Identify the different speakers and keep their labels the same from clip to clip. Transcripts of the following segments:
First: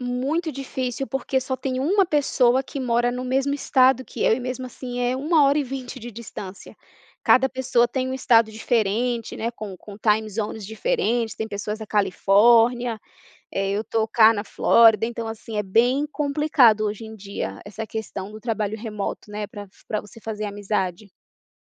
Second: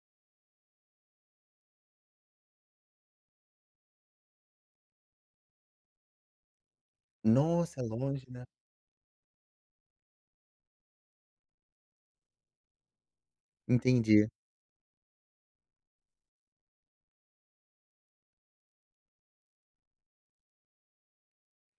Speaker 1: Muito difícil, porque só tem uma pessoa que mora no mesmo Estado que eu, e mesmo assim é 1 hora e 20 de distância. Cada
Speaker 2: Nossa,
Speaker 1: pessoa tá em um
Speaker 2: longe, né.
Speaker 1: Estado diferente, né, com com time zones diferentes, tem pessoas da Califórnia. Eh, eu estou
Speaker 2: Entendi.
Speaker 1: cá na Flórida, então assim, é bem complicado hoje em dia essa questão do trabalho remoto, né, para f pra você fazer amizade.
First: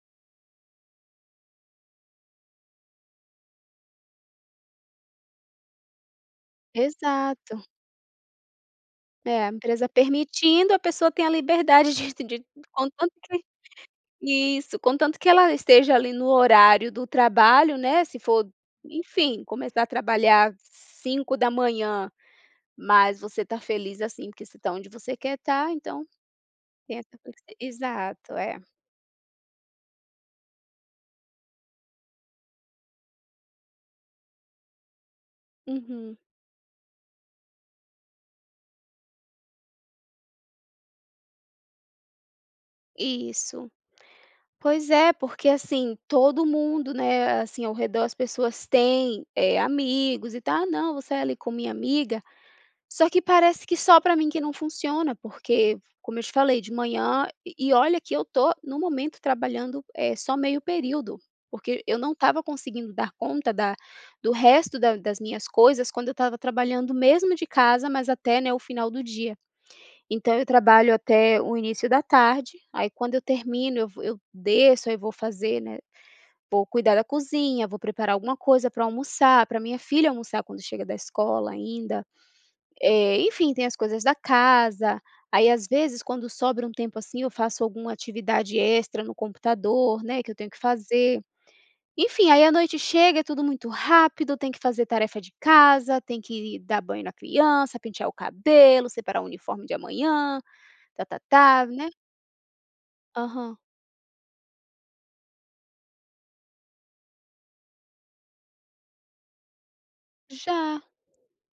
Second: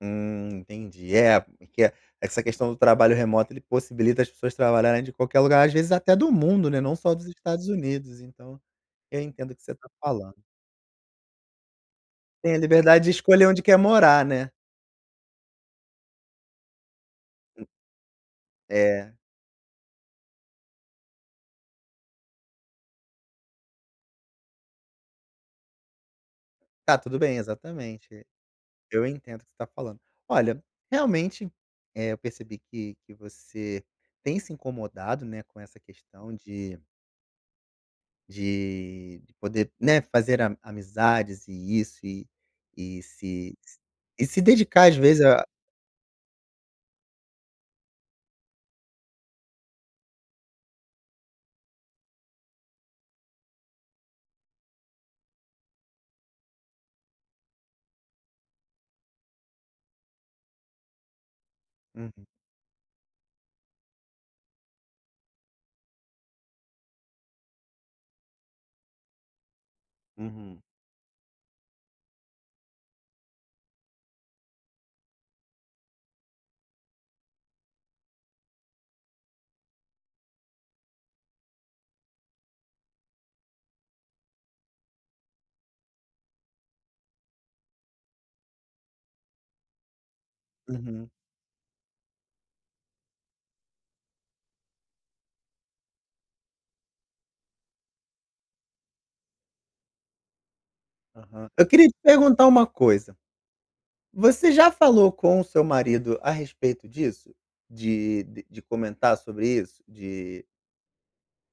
Speaker 2: Hum, entendi. É, porque é, essa questão do trabalho remoto, ele possibilita as pessoas trabalharem de qualquer lugar, às vezes até do mundo, né, não só dos
Speaker 1: Exato.
Speaker 2: Estados Unidos, então eu
Speaker 1: É, a
Speaker 2: entendo o que você está
Speaker 1: empresa
Speaker 2: falando.
Speaker 1: permitindo, a pessoa tem a liberdade de de
Speaker 2: Tem a liberdade de
Speaker 1: contanto que
Speaker 2: escolher onde quer morar, né.
Speaker 1: isso, contanto que ela esteja ali, no horário do trabalho, né, se for,
Speaker 2: É.
Speaker 1: enfim, começar a trabalhar 5h, mas você está feliz assim, porque você está onde você quer estar, então
Speaker 2: Tá
Speaker 1: tem essa
Speaker 2: tudo bem,
Speaker 1: flexi
Speaker 2: exatamente.
Speaker 1: exato, é.
Speaker 2: Eu entendo o que você está falando. Olha, realmente, eh, eu percebi que que você tem se incomodado, né, com essa
Speaker 1: Uhum.
Speaker 2: questão de de poder, né, fazer ami amizades, e isso, e e se
Speaker 1: Isso.
Speaker 2: s e se
Speaker 1: Pois
Speaker 2: dedicar, às
Speaker 1: é,
Speaker 2: vezes, a
Speaker 1: porque assim, todo mundo, né, assim, ao redor, as pessoas têm, eh, amigos, e tal, "ah, não, vou sair, ali, com a minha amiga", só que parece que só pra mim que não funciona, porque, como eu te falei, de manhã e e olha que eu estou no momento trabalhando, eh, só meio período, porque eu não
Speaker 2: Uhum.
Speaker 1: estava conseguindo dar conta da do resto da das minhas coisas quando eu estava trabalhando, mesmo de casa, mas até, né, o final do dia. Então, eu
Speaker 2: Uhum.
Speaker 1: trabalho até o início da tarde, aí quando eu termino, eu vou eu desço, aí vou fazer, né, vou cuidar da cozinha, vou preparar alguma coisa para eu almoçar, para minha filha almoçar quando chega da escola ainda. Eh, enfim, tem as coisas da casa. Aí às vezes, quando sobra um tempo, assim, eu faço alguma atividade extra no computador, né, que eu tenho que
Speaker 2: Uhum.
Speaker 1: fazer. Enfim, aí a noite chega, é tudo muito rápido, tem que fazer tarefa de casa, tem que ir dar banho na criança, pentear o cabelo, separar o uniforme de amanhã,
Speaker 2: Aham.
Speaker 1: tá-tá-tá,
Speaker 2: Eu queria
Speaker 1: né.
Speaker 2: te perguntar uma coisa,
Speaker 1: Aham.
Speaker 2: você já falou com o seu marido a respeito disso? De de comentar sobre isso? De
Speaker 1: Já.